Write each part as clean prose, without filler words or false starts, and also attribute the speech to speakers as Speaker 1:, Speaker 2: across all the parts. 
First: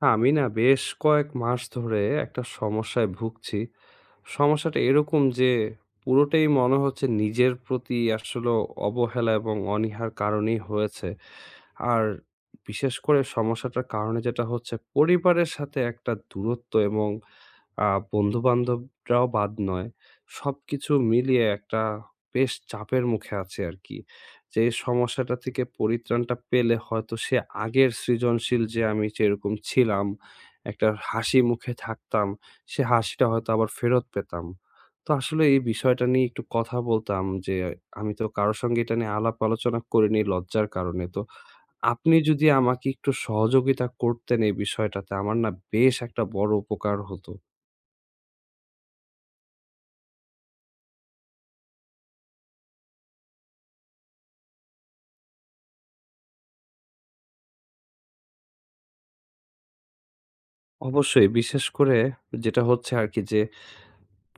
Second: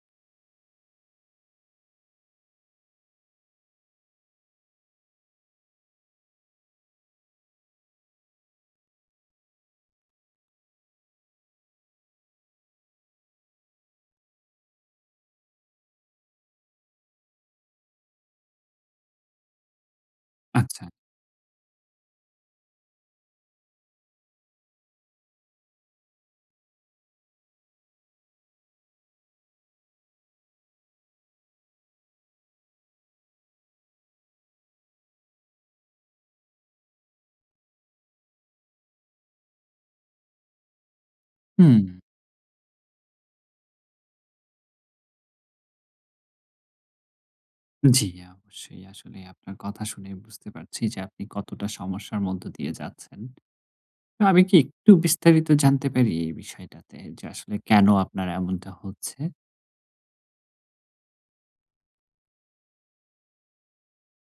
Speaker 1: হ্যাঁ, আমি না বেশ কয়েক মাস ধরে একটা সমস্যায় ভুগছি। সমস্যাটা এরকম যে পুরোটাই মনে হচ্ছে নিজের প্রতি আসলে অবহেলা এবং অনীহার কারণেই হয়েছে। আর বিশেষ করে সমস্যাটার কারণে যেটা হচ্ছে পরিবারের সাথে একটা দূরত্ব এবং আ বন্ধু-বান্ধবরাও বাদ নয়।
Speaker 2: আচ্ছা।
Speaker 1: সবকিছু মিলিয়ে একটা বেশ চাপের মুখে আছে আরকি। যে এই সমস্যাটা থেকে পরিত্রাণটা পেলে হয়তো সে আগের সৃজনশীল যে আমি যেরকম ছিলাম, একটা হাসি মুখে থাকতাম, সে হাসিটা হয়তো আবার ফেরত পেতাম। তো আসলে এই বিষয়টা নিয়ে একটু কথা বলতাম যে আমি তো কারো সঙ্গে এটা নিয়ে আলাপ আলোচনা করিনি লজ্জার কারণে। তো
Speaker 2: হুম,
Speaker 1: আপনি যদি আমাকে একটু সহযোগিতা করতেন এই বিষয়টাতে আমার না বেশ একটা বড় উপকার হতো।
Speaker 2: জি, অবশ্যই। আসলে আপনার কথা শুনে বুঝতে পারছি যে আপনি কতটা সমস্যার মধ্য দিয়ে যাচ্ছেন। তো আমি কি একটু বিস্তারিত জানতে পারি এই বিষয়টাতে যে আসলে কেন আপনার এমনটা হচ্ছে?
Speaker 1: অবশ্যই। বিশেষ করে যেটা হচ্ছে আরকি যে,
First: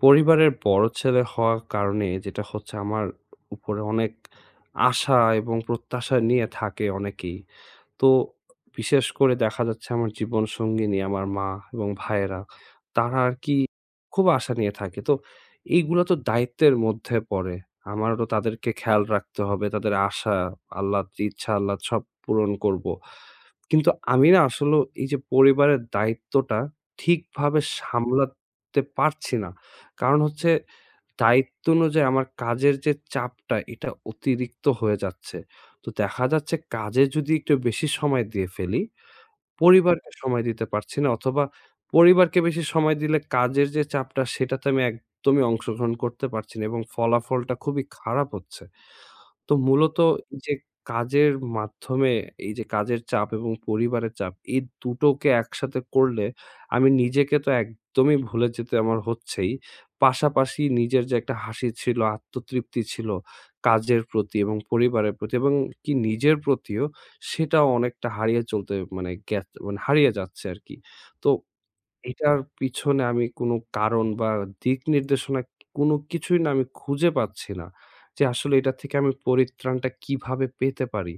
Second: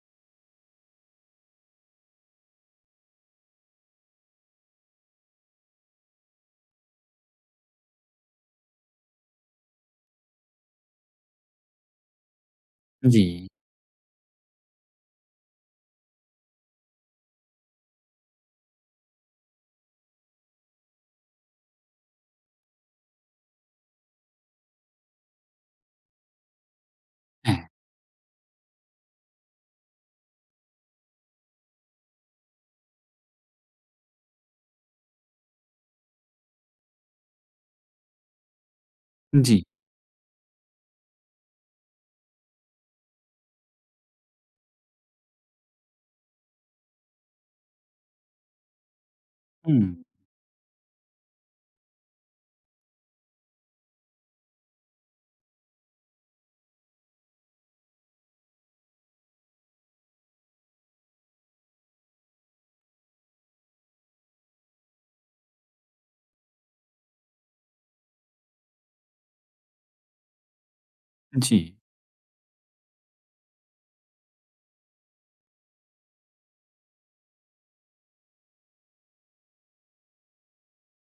Speaker 1: পরিবারের বড় ছেলে হওয়ার কারণে যেটা হচ্ছে আমার উপরে অনেক আশা এবং প্রত্যাশা নিয়ে থাকে অনেকেই। তো বিশেষ করে দেখা যাচ্ছে আমার জীবনসঙ্গিনী, আমার মা এবং ভাইয়েরা তারা
Speaker 2: জি,
Speaker 1: আরকি খুব আশা নিয়ে থাকে। তো এইগুলা তো দায়িত্বের মধ্যে পড়ে। আমারও তো তাদেরকে খেয়াল রাখতে হবে। তাদের আশা, আল্লাহর ইচ্ছা, আল্লাহ সব পূরণ করব। কিন্তু আমি না আসলেও এই যে পরিবারের দায়িত্বটা
Speaker 2: হ্যাঁ,
Speaker 1: ঠিকভাবে সামলাতে পারছি না। কারণ হচ্ছে দায়িত্ব অনুযায়ী আমার কাজের যে চাপটা এটা অতিরিক্ত হয়ে যাচ্ছে। তো দেখা যাচ্ছে কাজে যদি একটু বেশি সময় দিয়ে ফেলি,
Speaker 2: জি,
Speaker 1: পরিবারকে সময় দিতে পারছি না অথবা পরিবারকে বেশি সময় দিলে কাজের যে চাপটা সেটাতে আমি একদমই অংশগ্রহণ করতে পারছি না এবং ফলাফলটা খুবই খারাপ হচ্ছে। তো
Speaker 2: হুম,
Speaker 1: মূলত এই যে কাজের মাধ্যমে এই যে কাজের চাপ এবং পরিবারের চাপ, এই দুটোকে একসাথে করলে আমি নিজেকে তো একদমই ভুলে যেতে আমার হচ্ছেই। পাশাপাশি নিজের যে একটা হাসি ছিল, আত্মতৃপ্তি ছিল কাজের প্রতি এবং পরিবারের প্রতি এবং কি নিজের প্রতিও, সেটাও অনেকটা হারিয়ে চলতে মানে হারিয়ে যাচ্ছে আরকি। তো
Speaker 2: জি,
Speaker 1: এটার পিছনে আমি কোনো কারণ বা দিক নির্দেশনা কোনো কিছুই না আমি খুঁজে পাচ্ছি না। যে আসলে এটা থেকে আমি পরিত্রাণটা কিভাবে পেতে পারি?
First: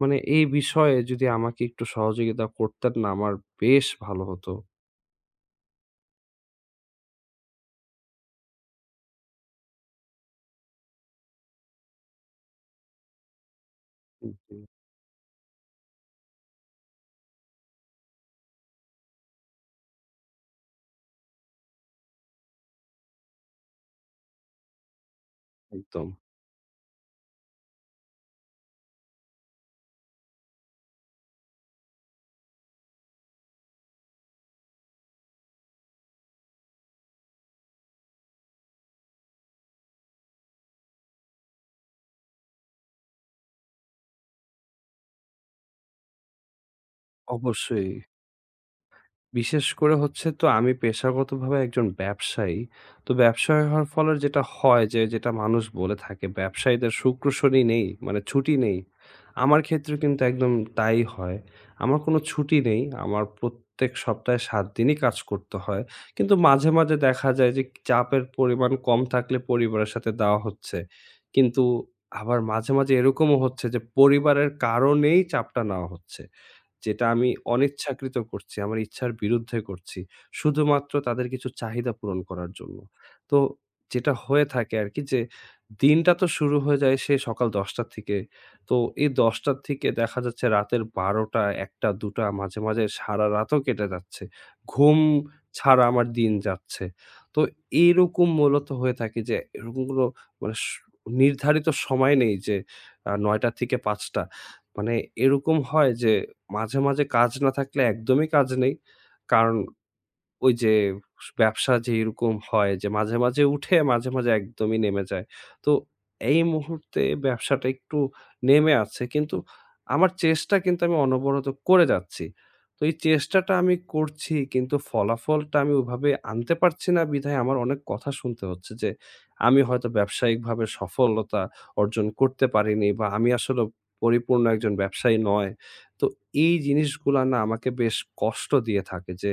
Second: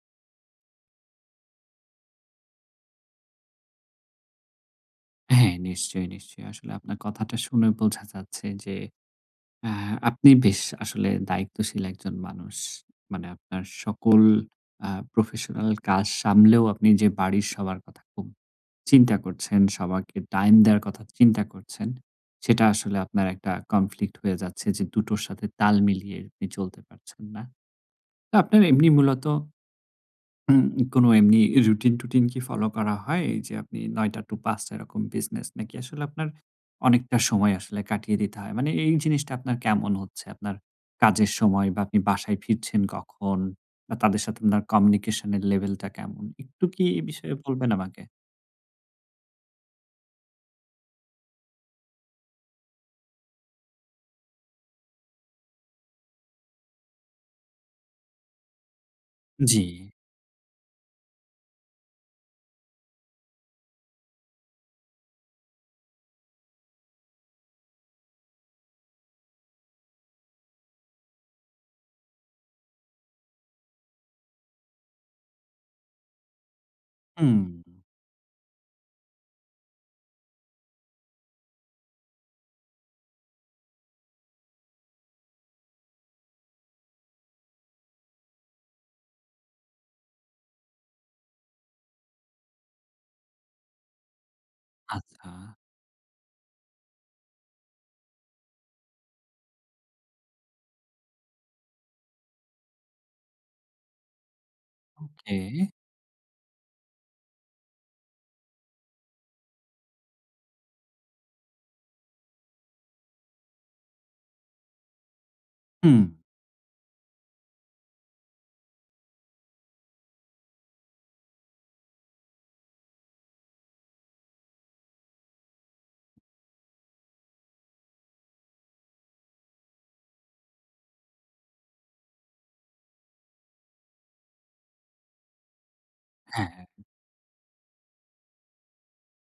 Speaker 1: মানে এই বিষয়ে যদি আমাকে একটু সহযোগিতা করতেন না আমার বেশ ভালো হতো।
Speaker 2: হ্যাঁ, নিশ্চয়ই, নিশ্চয়ই। আসলে আপনার কথাটা শুনে বোঝা যাচ্ছে যে আ আপনি বেশ আসলে দায়িত্বশীল একজন মানুষ। মানে আপনার সকল
Speaker 1: জি, জি,
Speaker 2: আ প্রফেশনাল কাজ সামলেও আপনি যে বাড়ির সবার কথা খুব চিন্তা করছেন, সবাইকে টাইম দেওয়ার কথা চিন্তা করছেন। সেটা আসলে আপনার একটা কনফ্লিক্ট হয়ে যাচ্ছে যে দুটোর সাথে তাল
Speaker 1: একদম।
Speaker 2: মিলিয়ে আপনি চলতে পারছেন না। তো আপনার এমনি মূলত উম কোনো এমনি রুটিন-টুটিন কি ফলো করা হয়? এই যে আপনি ৯ঃ০০ টু ৫ঃ০০ এরকম বিজনেস নাকি আসলে আপনার অনেকটা সময় আসলে কাটিয়ে দিতে হয়? মানে এই জিনিসটা আপনার কেমন হচ্ছে? আপনার কাজের সময় বা আপনি বাসায় ফিরছেন কখন? বা তাদের সাথে আপনার কমিউনিকেশন এর লেভেলটা কেমন? একটু কি এই বিষয়ে বলবেন
Speaker 1: অবশ্যই।
Speaker 2: আমাকে?
Speaker 1: বিশেষ করে হচ্ছে তো আমি পেশাগতভাবে একজন ব্যবসায়ী। তো ব্যবসায়ী হওয়ার ফলে যেটা হয় যে, যেটা মানুষ বলে থাকে, "ব্যবসায়ীদের শুক্র, শনি নেই, মানে ছুটি নেই।" আমার
Speaker 2: জি,
Speaker 1: ক্ষেত্রে কিন্তু একদম তাই হয়। আমার কোনো ছুটি নেই। আমার প্রত্যেক সপ্তাহে ৭ দিনই কাজ করতে হয়। কিন্তু মাঝে, মাঝে দেখা যায় যে চাপের পরিমাণ কম থাকলে পরিবারের সাথে দেওয়া হচ্ছে। কিন্তু আবার মাঝে, মাঝে এরকমও হচ্ছে যে পরিবারের কারণেই চাপটা নেওয়া হচ্ছে। যেটা আমি
Speaker 2: হুম।
Speaker 1: অনিচ্ছাকৃত করছি, আমার ইচ্ছার বিরুদ্ধে করছি। শুধুমাত্র তাদের কিছু চাহিদা পূরণ করার জন্য। তো যেটা হয়ে থাকে আরকি যে, দিনটা তো শুরু হয়ে যায় সেই সকাল ১০টা র থেকে। তো এই ১০টা র থেকে দেখা যাচ্ছে রাতের ১২টা, ১টা, ২টা মাঝে, মাঝে সারা রাতও কেটে যাচ্ছে। ঘুম
Speaker 2: আচ্ছা,
Speaker 1: ছাড়া আমার দিন যাচ্ছে। তো এইরকম মূলত হয়ে থাকে যে, এরকম কোনো মানে নির্ধারিত সময় নেই যে, ৯টা থেকে ৫টা। মানে
Speaker 2: ওকে।
Speaker 1: এরকম হয় যে মাঝে, মাঝে কাজ না থাকলে একদমই কাজ নেই। কারণ ওই যে ব্যবসা যে এরকম হয় যে মাঝে, মাঝে উঠে মাঝে, মাঝে একদমই নেমে যায়। তো
Speaker 2: হুম।
Speaker 1: এই মুহূর্তে ব্যবসাটা একটু নেমে আছে। কিন্তু আমার চেষ্টা কিন্তু আমি অনবরত করে যাচ্ছি। তো এই চেষ্টাটা আমি করছি কিন্তু ফলাফলটা আমি ওভাবে আনতে পারছি না বিধায় আমার অনেক কথা শুনতে হচ্ছে যে আমি হয়তো ব্যবসায়িকভাবে সফলতা অর্জন করতে পারিনি বা আমি আসলে পরিপূর্ণ একজন ব্যবসায়ী নয়। তো এই
Speaker 2: হ্যাঁ,
Speaker 1: জিনিসগুলা না আমাকে বেশ কষ্ট দিয়ে থাকে যে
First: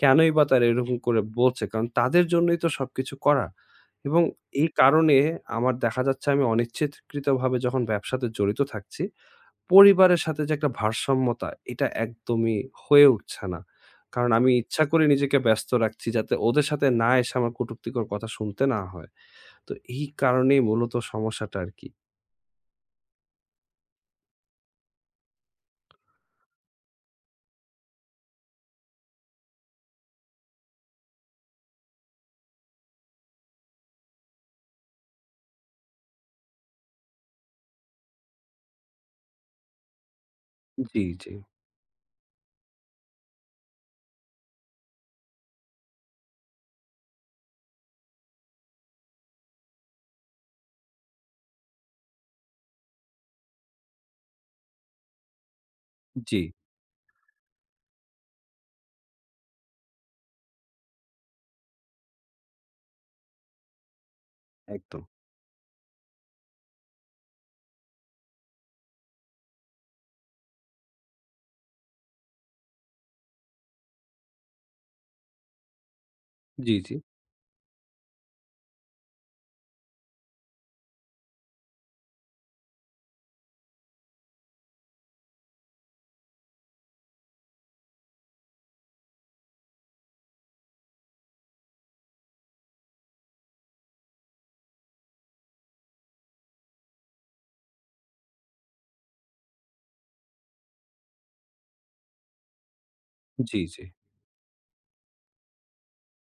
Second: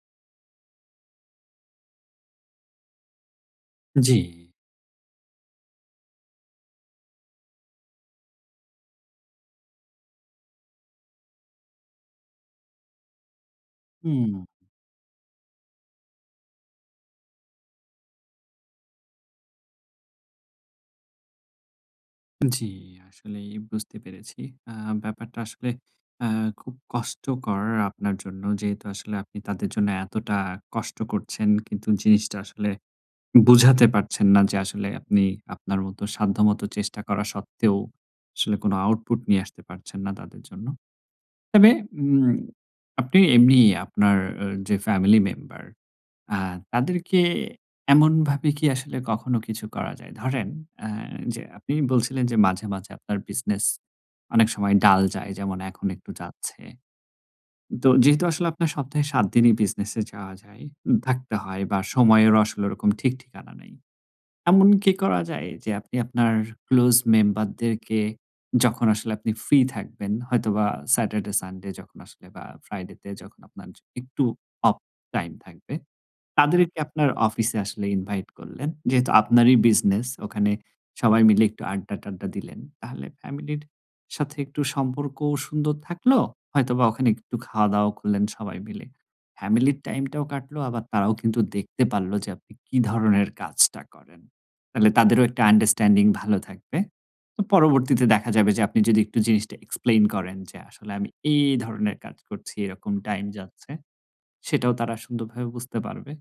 Speaker 1: কেনই বা তারা এরকম করে বলছে? কারণ তাদের জন্যই তো সবকিছু করা।
Speaker 2: জি।
Speaker 1: এবং এই কারণে আমার দেখা যাচ্ছে আমি অনিচ্ছিতকৃতভাবে যখন ব্যবসাতে জড়িত থাকছি, পরিবারের সাথে যে একটা ভারসাম্যতা এটা একদমই হয়ে উঠছে না। কারণ
Speaker 2: হুম।
Speaker 1: আমি ইচ্ছা করে নিজেকে ব্যস্ত রাখছি যাতে ওদের সাথে না এসে আমার কটুক্তিকর কথা শুনতে না হয়। তো এই কারণেই মূলত সমস্যাটা আরকি।
Speaker 2: জি, আসলেই বুঝতে পেরেছি। আ ব্যাপারটা আসলে আ খুব কষ্টকর আপনার জন্য। যেহেতু আসলে আপনি তাদের জন্য এতটা কষ্ট করছেন, কিন্তু জিনিসটা আসলে বুঝাতে পারছেন না যে আসলে আপনি আপনার মতো সাধ্যমত চেষ্টা করা সত্ত্বেও আসলে কোনো আউটপুট নিয়ে আসতে পারছেন না তাদের জন্য।
Speaker 1: জি, জি,
Speaker 2: তবে উম আপনি এমনি আপনার যে ফ্যামিলি মেম্বার আ তাদেরকে এমনভাবে কি আসলে কখনো কিছু করা যায়? ধরেন আ যে আপনি বলছিলেন যে মাঝে, মাঝে আপনার বিজনেস অনেক সময় ডাল যায় যেমন এখন একটু
Speaker 1: জি,
Speaker 2: যাচ্ছে। তো যেহেতু আসলে আপনার সপ্তাহে ৭ দিনই বিজনেসে যাওয়া যায়, থাকতে হয় বা সময়েরও আসলে ওরকম ঠিক ঠিকানা নেই। এমন কি
Speaker 1: একদম।
Speaker 2: করা যায় যে আপনি আপনার ক্লোজ মেম্বারদেরকে যখন আসলে আপনি ফ্রি থাকবেন হয়তোবা স্যাটারডে, সানডে যখন আসলে বা ফ্রাইডে তে যখন আপনার একটু অফ টাইম থাকবে
Speaker 1: জি,
Speaker 2: তাদেরকে
Speaker 1: জি,
Speaker 2: আপনার অফিসে আসলে ইনভাইট করলেন। যেহেতু আপনারই বিজনেস ওখানে সবাই মিলে একটু আড্ডা-টাড্ডা দিলেন। তাহলে ফ্যামিলির সাথে একটু সম্পর্কও সুন্দর থাকলো। হয়তোবা ওখানে একটু খাওয়া-দাওয়া করলেন সবাই মিলে। ফ্যামিলির টাইমটাও কাটলো আবার তারাও কিন্তু দেখতে পারল যে আপনি কি ধরনের কাজটা করেন। তাহলে তাদেরও একটা আন্ডারস্ট্যান্ডিং ভালো থাকবে। তো পরবর্তীতে দেখা যাবে যে আপনি যদি একটু জিনিসটা এক্সপ্লেইন করেন যে আসলে আমি এই ধরনের কাজ করছি, এরকম টাইম
Speaker 1: জি,
Speaker 2: যাচ্ছে।
Speaker 1: জি।
Speaker 2: সেটাও তারা সুন্দরভাবে বুঝতে পারবে।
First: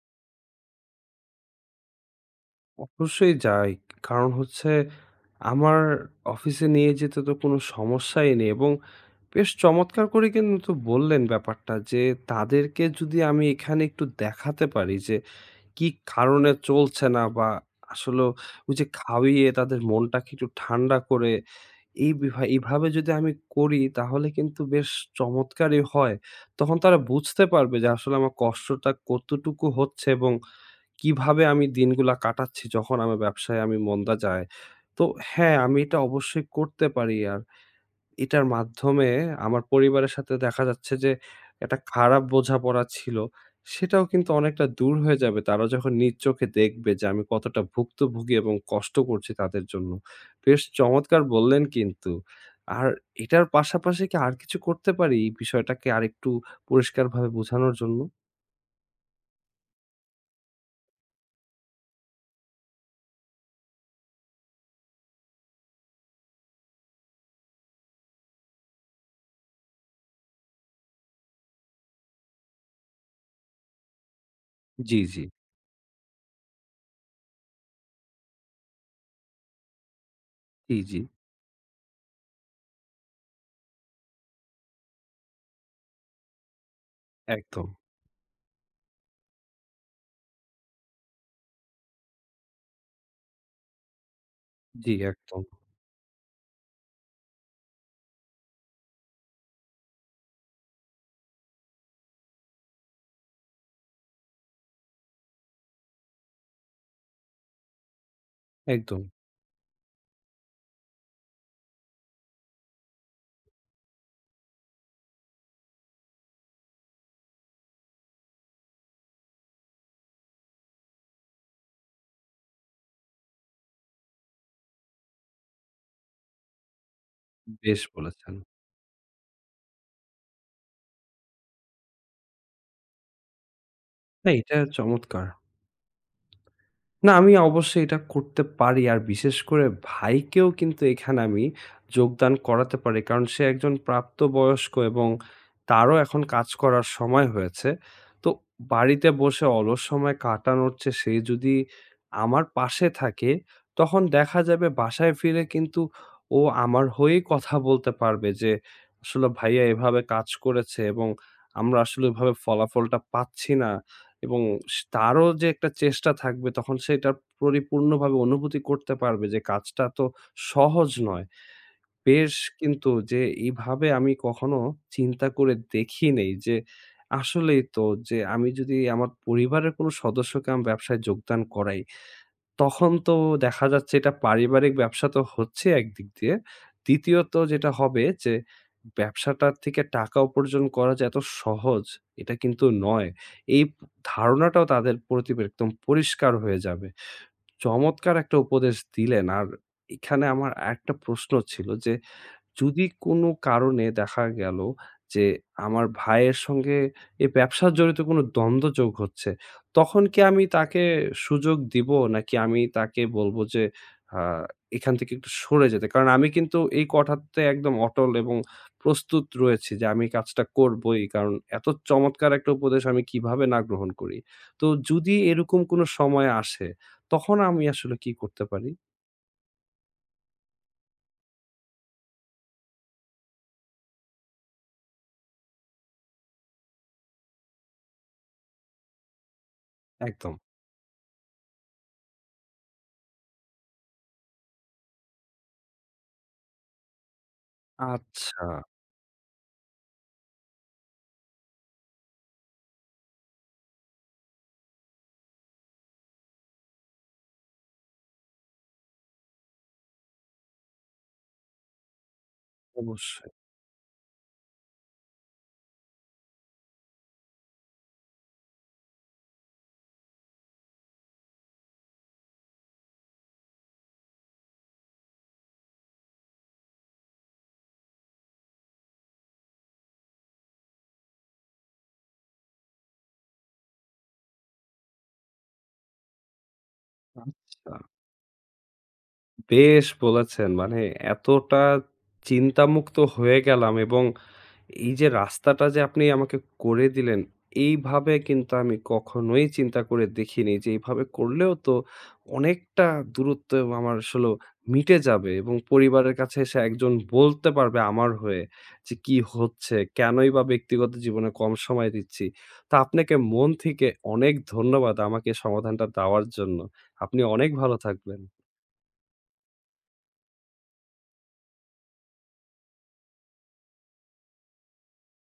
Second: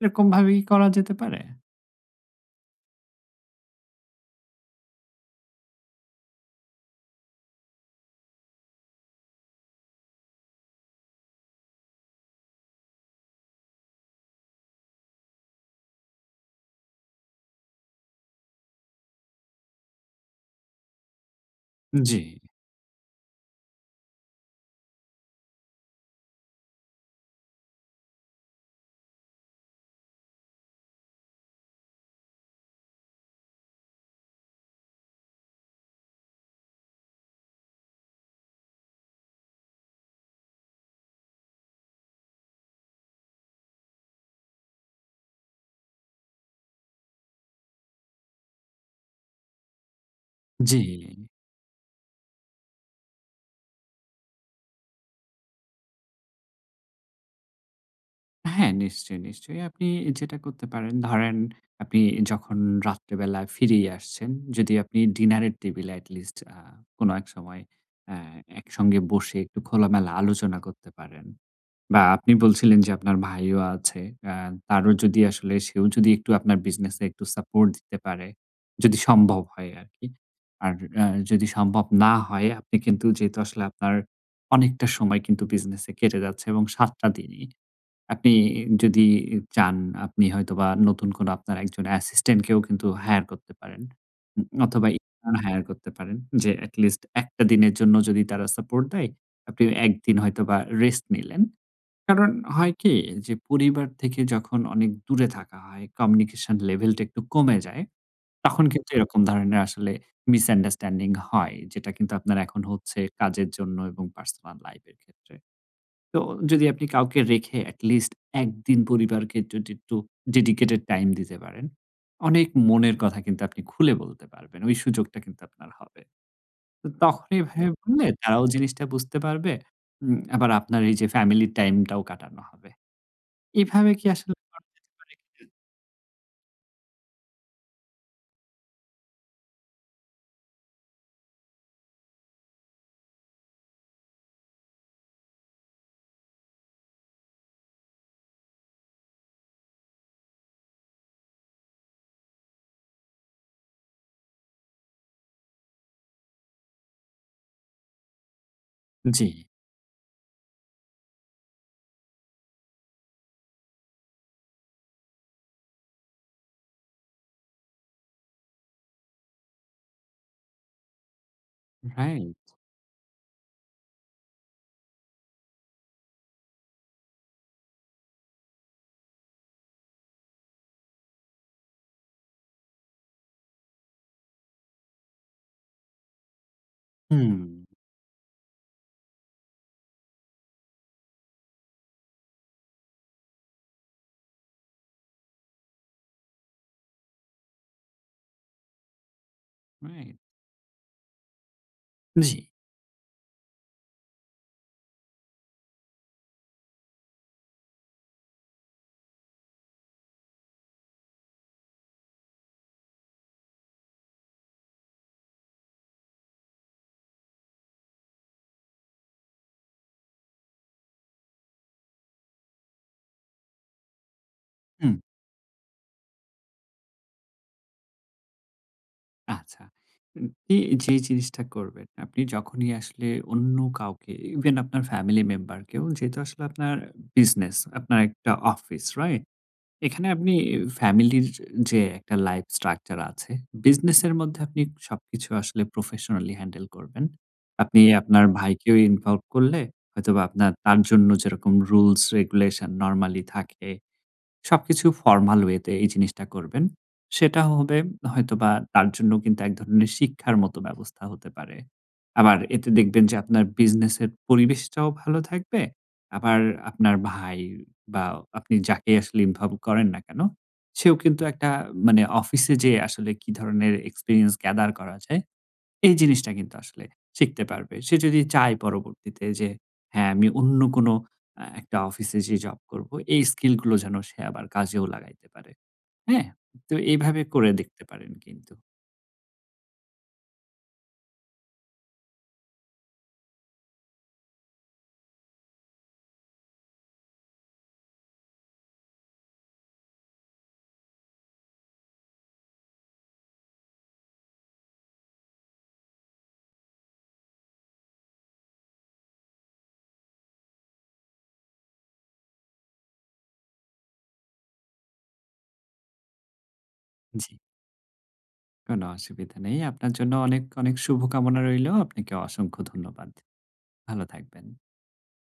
Speaker 2: এরকমভাবে কি করা যেতে পারে?
Speaker 1: অবশ্যই যাই। কারণ হচ্ছে আমার অফিসে নিয়ে যেতে তো কোনো সমস্যাই নেই এবং বেশ চমৎকার করে কিন্তু বললেন ব্যাপারটা যে, তাদেরকে যদি আমি এখানে একটু দেখাতে পারি যে, কি কারণে চলছে না বা আসলেও ওই যে খাইয়ে তাদের মনটাকে একটু ঠান্ডা করে এই
Speaker 2: জি,
Speaker 1: এভাবে যদি আমি করি তাহলে কিন্তু বেশ চমৎকারই হয়। তখন তারা বুঝতে পারবে যে আসলে আমার কষ্টটা কতটুকু হচ্ছে এবং কিভাবে আমি দিনগুলা কাটাচ্ছি যখন আমার ব্যবসায় আমি মন্দা যায়। তো হ্যাঁ, আমি এটা অবশ্যই করতে পারি। আর এটার মাধ্যমে আমার পরিবারের সাথে দেখা যাচ্ছে যে একটা খারাপ বোঝাপড়া ছিল, সেটাও কিন্তু অনেকটা দূর হয়ে যাবে। তারা যখন নিজ চোখে দেখবে যে আমি কতটা ভুক্তভোগী এবং কষ্ট করছি তাদের জন্য। বেশ
Speaker 2: জি।
Speaker 1: চমৎকার বললেন কিন্তু। আর এটার পাশাপাশি কি আর কিছু করতে পারি এই বিষয়টাকে আরেকটু পরিষ্কারভাবে বোঝানোর জন্য?
Speaker 2: হ্যাঁ, নিশ্চয়ই, নিশ্চয়ই। আপনি যেটা করতে পারেন, ধরেন আপনি যখন রাত্রেবেলা ফিরেই আসছেন, যদি আপনি ডিনারের টেবিলে at least কোনো এক সময় অ্যা একসঙ্গে বসে একটু খোলামেলা আলোচনা করতে পারেন। বা আপনি বলছিলেন যে আপনার ভাইও আছে। আ তারও
Speaker 1: জি,
Speaker 2: যদি
Speaker 1: জি।
Speaker 2: আসলে সেও যদি একটু আপনার বিজনেসে একটু সাপোর্ট দিতে পারে, যদি সম্ভব হয় আরকি। আর
Speaker 1: জি, জি।
Speaker 2: আ যদি সম্ভব না হয় আপনি কিন্তু যেহেতু আসলে আপনার অনেকটা সময় কিন্তু বিজনেসে কেটে যাচ্ছে এবং ৭ টা দিনই।
Speaker 1: একদম।
Speaker 2: আপনি যদি চান আপনি হয়তোবা নতুন কোনো আপনার একজন অ্যাসিস্ট্যান্ট কেও কিন্তু হায়ার করতে পারেন। অথবা
Speaker 1: জি,
Speaker 2: ইন্টার্ন
Speaker 1: একদম।
Speaker 2: হায়ার করতে পারেন। যে এটলিস্ট একটা দিনের জন্য যদি তারা সাপোর্ট দেয়, আপনি একদিন হয়তোবা রেস্ট নিলেন। কারণ হয় কি যে পরিবার থেকে যখন অনেক দূরে থাকা হয়, কমিউনিকেশন লেভেলটা একটু কমে যায়। তখন কিন্তু
Speaker 1: একদম।
Speaker 2: এরকম ধরনের আসলে মিসআন্ডারস্ট্যান্ডিং হয়। যেটা কিন্তু আপনার এখন হচ্ছে কাজের জন্য এবং পার্সোনাল লাইফ এর ক্ষেত্রে। তো যদি আপনি কাউকে রেখে এটলিস্ট একদিন পরিবারকে যদি একটু ডেডিকেটেড টাইম দিতে পারেন, অনেক মনের কথা কিন্তু আপনি খুলে বলতে পারবেন। ওই সুযোগটা কিন্তু আপনার হবে। তো তখন এভাবে
Speaker 1: বেশ
Speaker 2: বললে
Speaker 1: বলেছেন।
Speaker 2: তারাও জিনিসটা বুঝতে পারবে। আবার আপনার এই যে ফ্যামিলি টাইমটাও কাটানো হবে। এভাবে কি
Speaker 1: না
Speaker 2: আসলে
Speaker 1: এটা চমৎকার। না, আমি অবশ্যই এটা করতে পারি। আর বিশেষ করে ভাইকেও কিন্তু এখানে আমি যোগদান করাতে পারি। কারণ সে একজন প্রাপ্তবয়স্ক এবং তারও এখন কাজ করার সময় হয়েছে। তো বাড়িতে বসে অলস সময় কাটানোর চেয়ে সে যদি আমার পাশে থাকে, তখন দেখা যাবে বাসায় ফিরে কিন্তু ও আমার হয়েই কথা বলতে পারবে যে, "আসলে
Speaker 2: জি,
Speaker 1: ভাইয়া এভাবে কাজ করেছে এবং আমরা আসলে ওইভাবে ফলাফলটা পাচ্ছি না।" এবং তারও যে একটা চেষ্টা থাকবে তখন সেটা পরিপূর্ণভাবে অনুভূতি করতে পারবে যে কাজটা তো সহজ নয়। বেশ
Speaker 2: রাইট।
Speaker 1: কিন্তু যে এভাবে আমি কখনো চিন্তা করে দেখি নেই যে আসলেই তো যে আমি যদি আমার পরিবারের কোনো সদস্যকে আমি ব্যবসায় যোগদান করাই তখন তো দেখা যাচ্ছে এটা পারিবারিক ব্যবসা তো হচ্ছে একদিক দিয়ে। দ্বিতীয়ত
Speaker 2: হুম,
Speaker 1: যেটা হবে যে, ব্যবসাটার থেকে টাকা উপার্জন করা যে এত সহজ, এটা কিন্তু নয়। এই ধারণাটাও তাদের প্রতি একদম পরিষ্কার হয়ে যাবে। চমৎকার একটা উপদেশ দিলেন। আর
Speaker 2: রাইট।
Speaker 1: এখানে আমার আরেকটা প্রশ্ন ছিল যে
Speaker 2: জি,
Speaker 1: যদি কোনো কারণে দেখা গেল যে আমার ভাইয়ের সঙ্গে এই ব্যবসার জড়িত কোনো দ্বন্দ্ব যোগ হচ্ছে, তখন কি আমি তাকে সুযোগ দিব? নাকি আমি তাকে বলবো যে আ এখান থেকে একটু সরে যেতে? কারণ আমি কিন্তু এই কথাতে একদম অটল এবং প্রস্তুত রয়েছি যে আমি কাজটা করবই। কারণ এত চমৎকার একটা উপদেশ আমি কিভাবে না গ্রহণ করি। তো
Speaker 2: হুম,
Speaker 1: যদি এরকম কোনো সময় আসে, তখন আমি আসলে কি করতে পারি?
Speaker 2: আচ্ছা। উম এ যে জিনিসটা করবেন, আপনি যখনই আসলে অন্য কাউকে ইভেন আপনার ফ্যামিলি মেম্বার কেও যেহেতু আসলে আপনার বিজনেস, আপনার একটা অফিস, রাইট? এখানে আপনি
Speaker 1: একদম।
Speaker 2: ফ্যামিলির যে একটা লাইফ স্ট্রাকচার আছে, বিজনেস এর মধ্যে আপনি সবকিছু আসলে প্রফেশনালি হ্যান্ডেল করবেন। আপনি আপনার
Speaker 1: আচ্ছা,
Speaker 2: ভাইকেও ইনভলভ করলে হয়তোবা আপনার তার জন্য যেরকম রুলস রেগুলেশন নরমালি থাকে সবকিছু ফর্মাল ওয়েতে এই জিনিসটা করবেন। সেটা হবে হয়তোবা তার জন্য কিন্তু এক ধরনের শিক্ষার মতো ব্যবস্থা হতে পারে। আবার এতে দেখবেন যে
Speaker 1: অবশ্যই।
Speaker 2: আপনার বিজনেসের পরিবেশটাও ভালো থাকবে। আবার আপনার ভাই বা আপনি যাকে আসলে ইনভলভ করেন না কেন, সেও কিন্তু একটা মানে অফিসে যেয়ে আসলে কি ধরনের এক্সপেরিয়েন্স গ্যাদার করা যায় এই জিনিসটা কিন্তু আসলে শিখতে পারবে। সে যদি চায় পরবর্তীতে যে হ্যাঁ, আমি অন্য কোনো একটা অফিসে যেয়ে জব করব। এই স্কিল গুলো যেন সে আবার কাজেও লাগাইতে পারে। হ্যাঁ? তো এইভাবে করে
Speaker 1: আচ্ছা।
Speaker 2: দেখতে পারেন কিন্তু।
Speaker 1: বেশ বলেছেন। মানে এতটা চিন্তামুক্ত হয়ে গেলাম এবং এই যে রাস্তাটা যে আপনি আমাকে করে দিলেন, এইভাবে কিন্তু আমি কখনোই চিন্তা করে দেখিনি যে এইভাবে করলেও তো অনেকটা দূরত্ব আমার আসলে মিটে যাবে এবং পরিবারের কাছে এসে একজন বলতে পারবে আমার হয়ে যে কি হচ্ছে, কেনই বা ব্যক্তিগত জীবনে কম সময় দিচ্ছি। তো আপনাকে মন থেকে অনেক ধন্যবাদ আমাকে সমাধানটা দেওয়ার জন্য। আপনি
Speaker 2: জি,
Speaker 1: অনেক ভালো থাকবেন।
Speaker 2: কোনো অসুবিধা নেই। আপনার জন্য অনেক, অনেক শুভকামনা রইলো। আপনাকে অসংখ্য ধন্যবাদ। ভালো থাকবেন।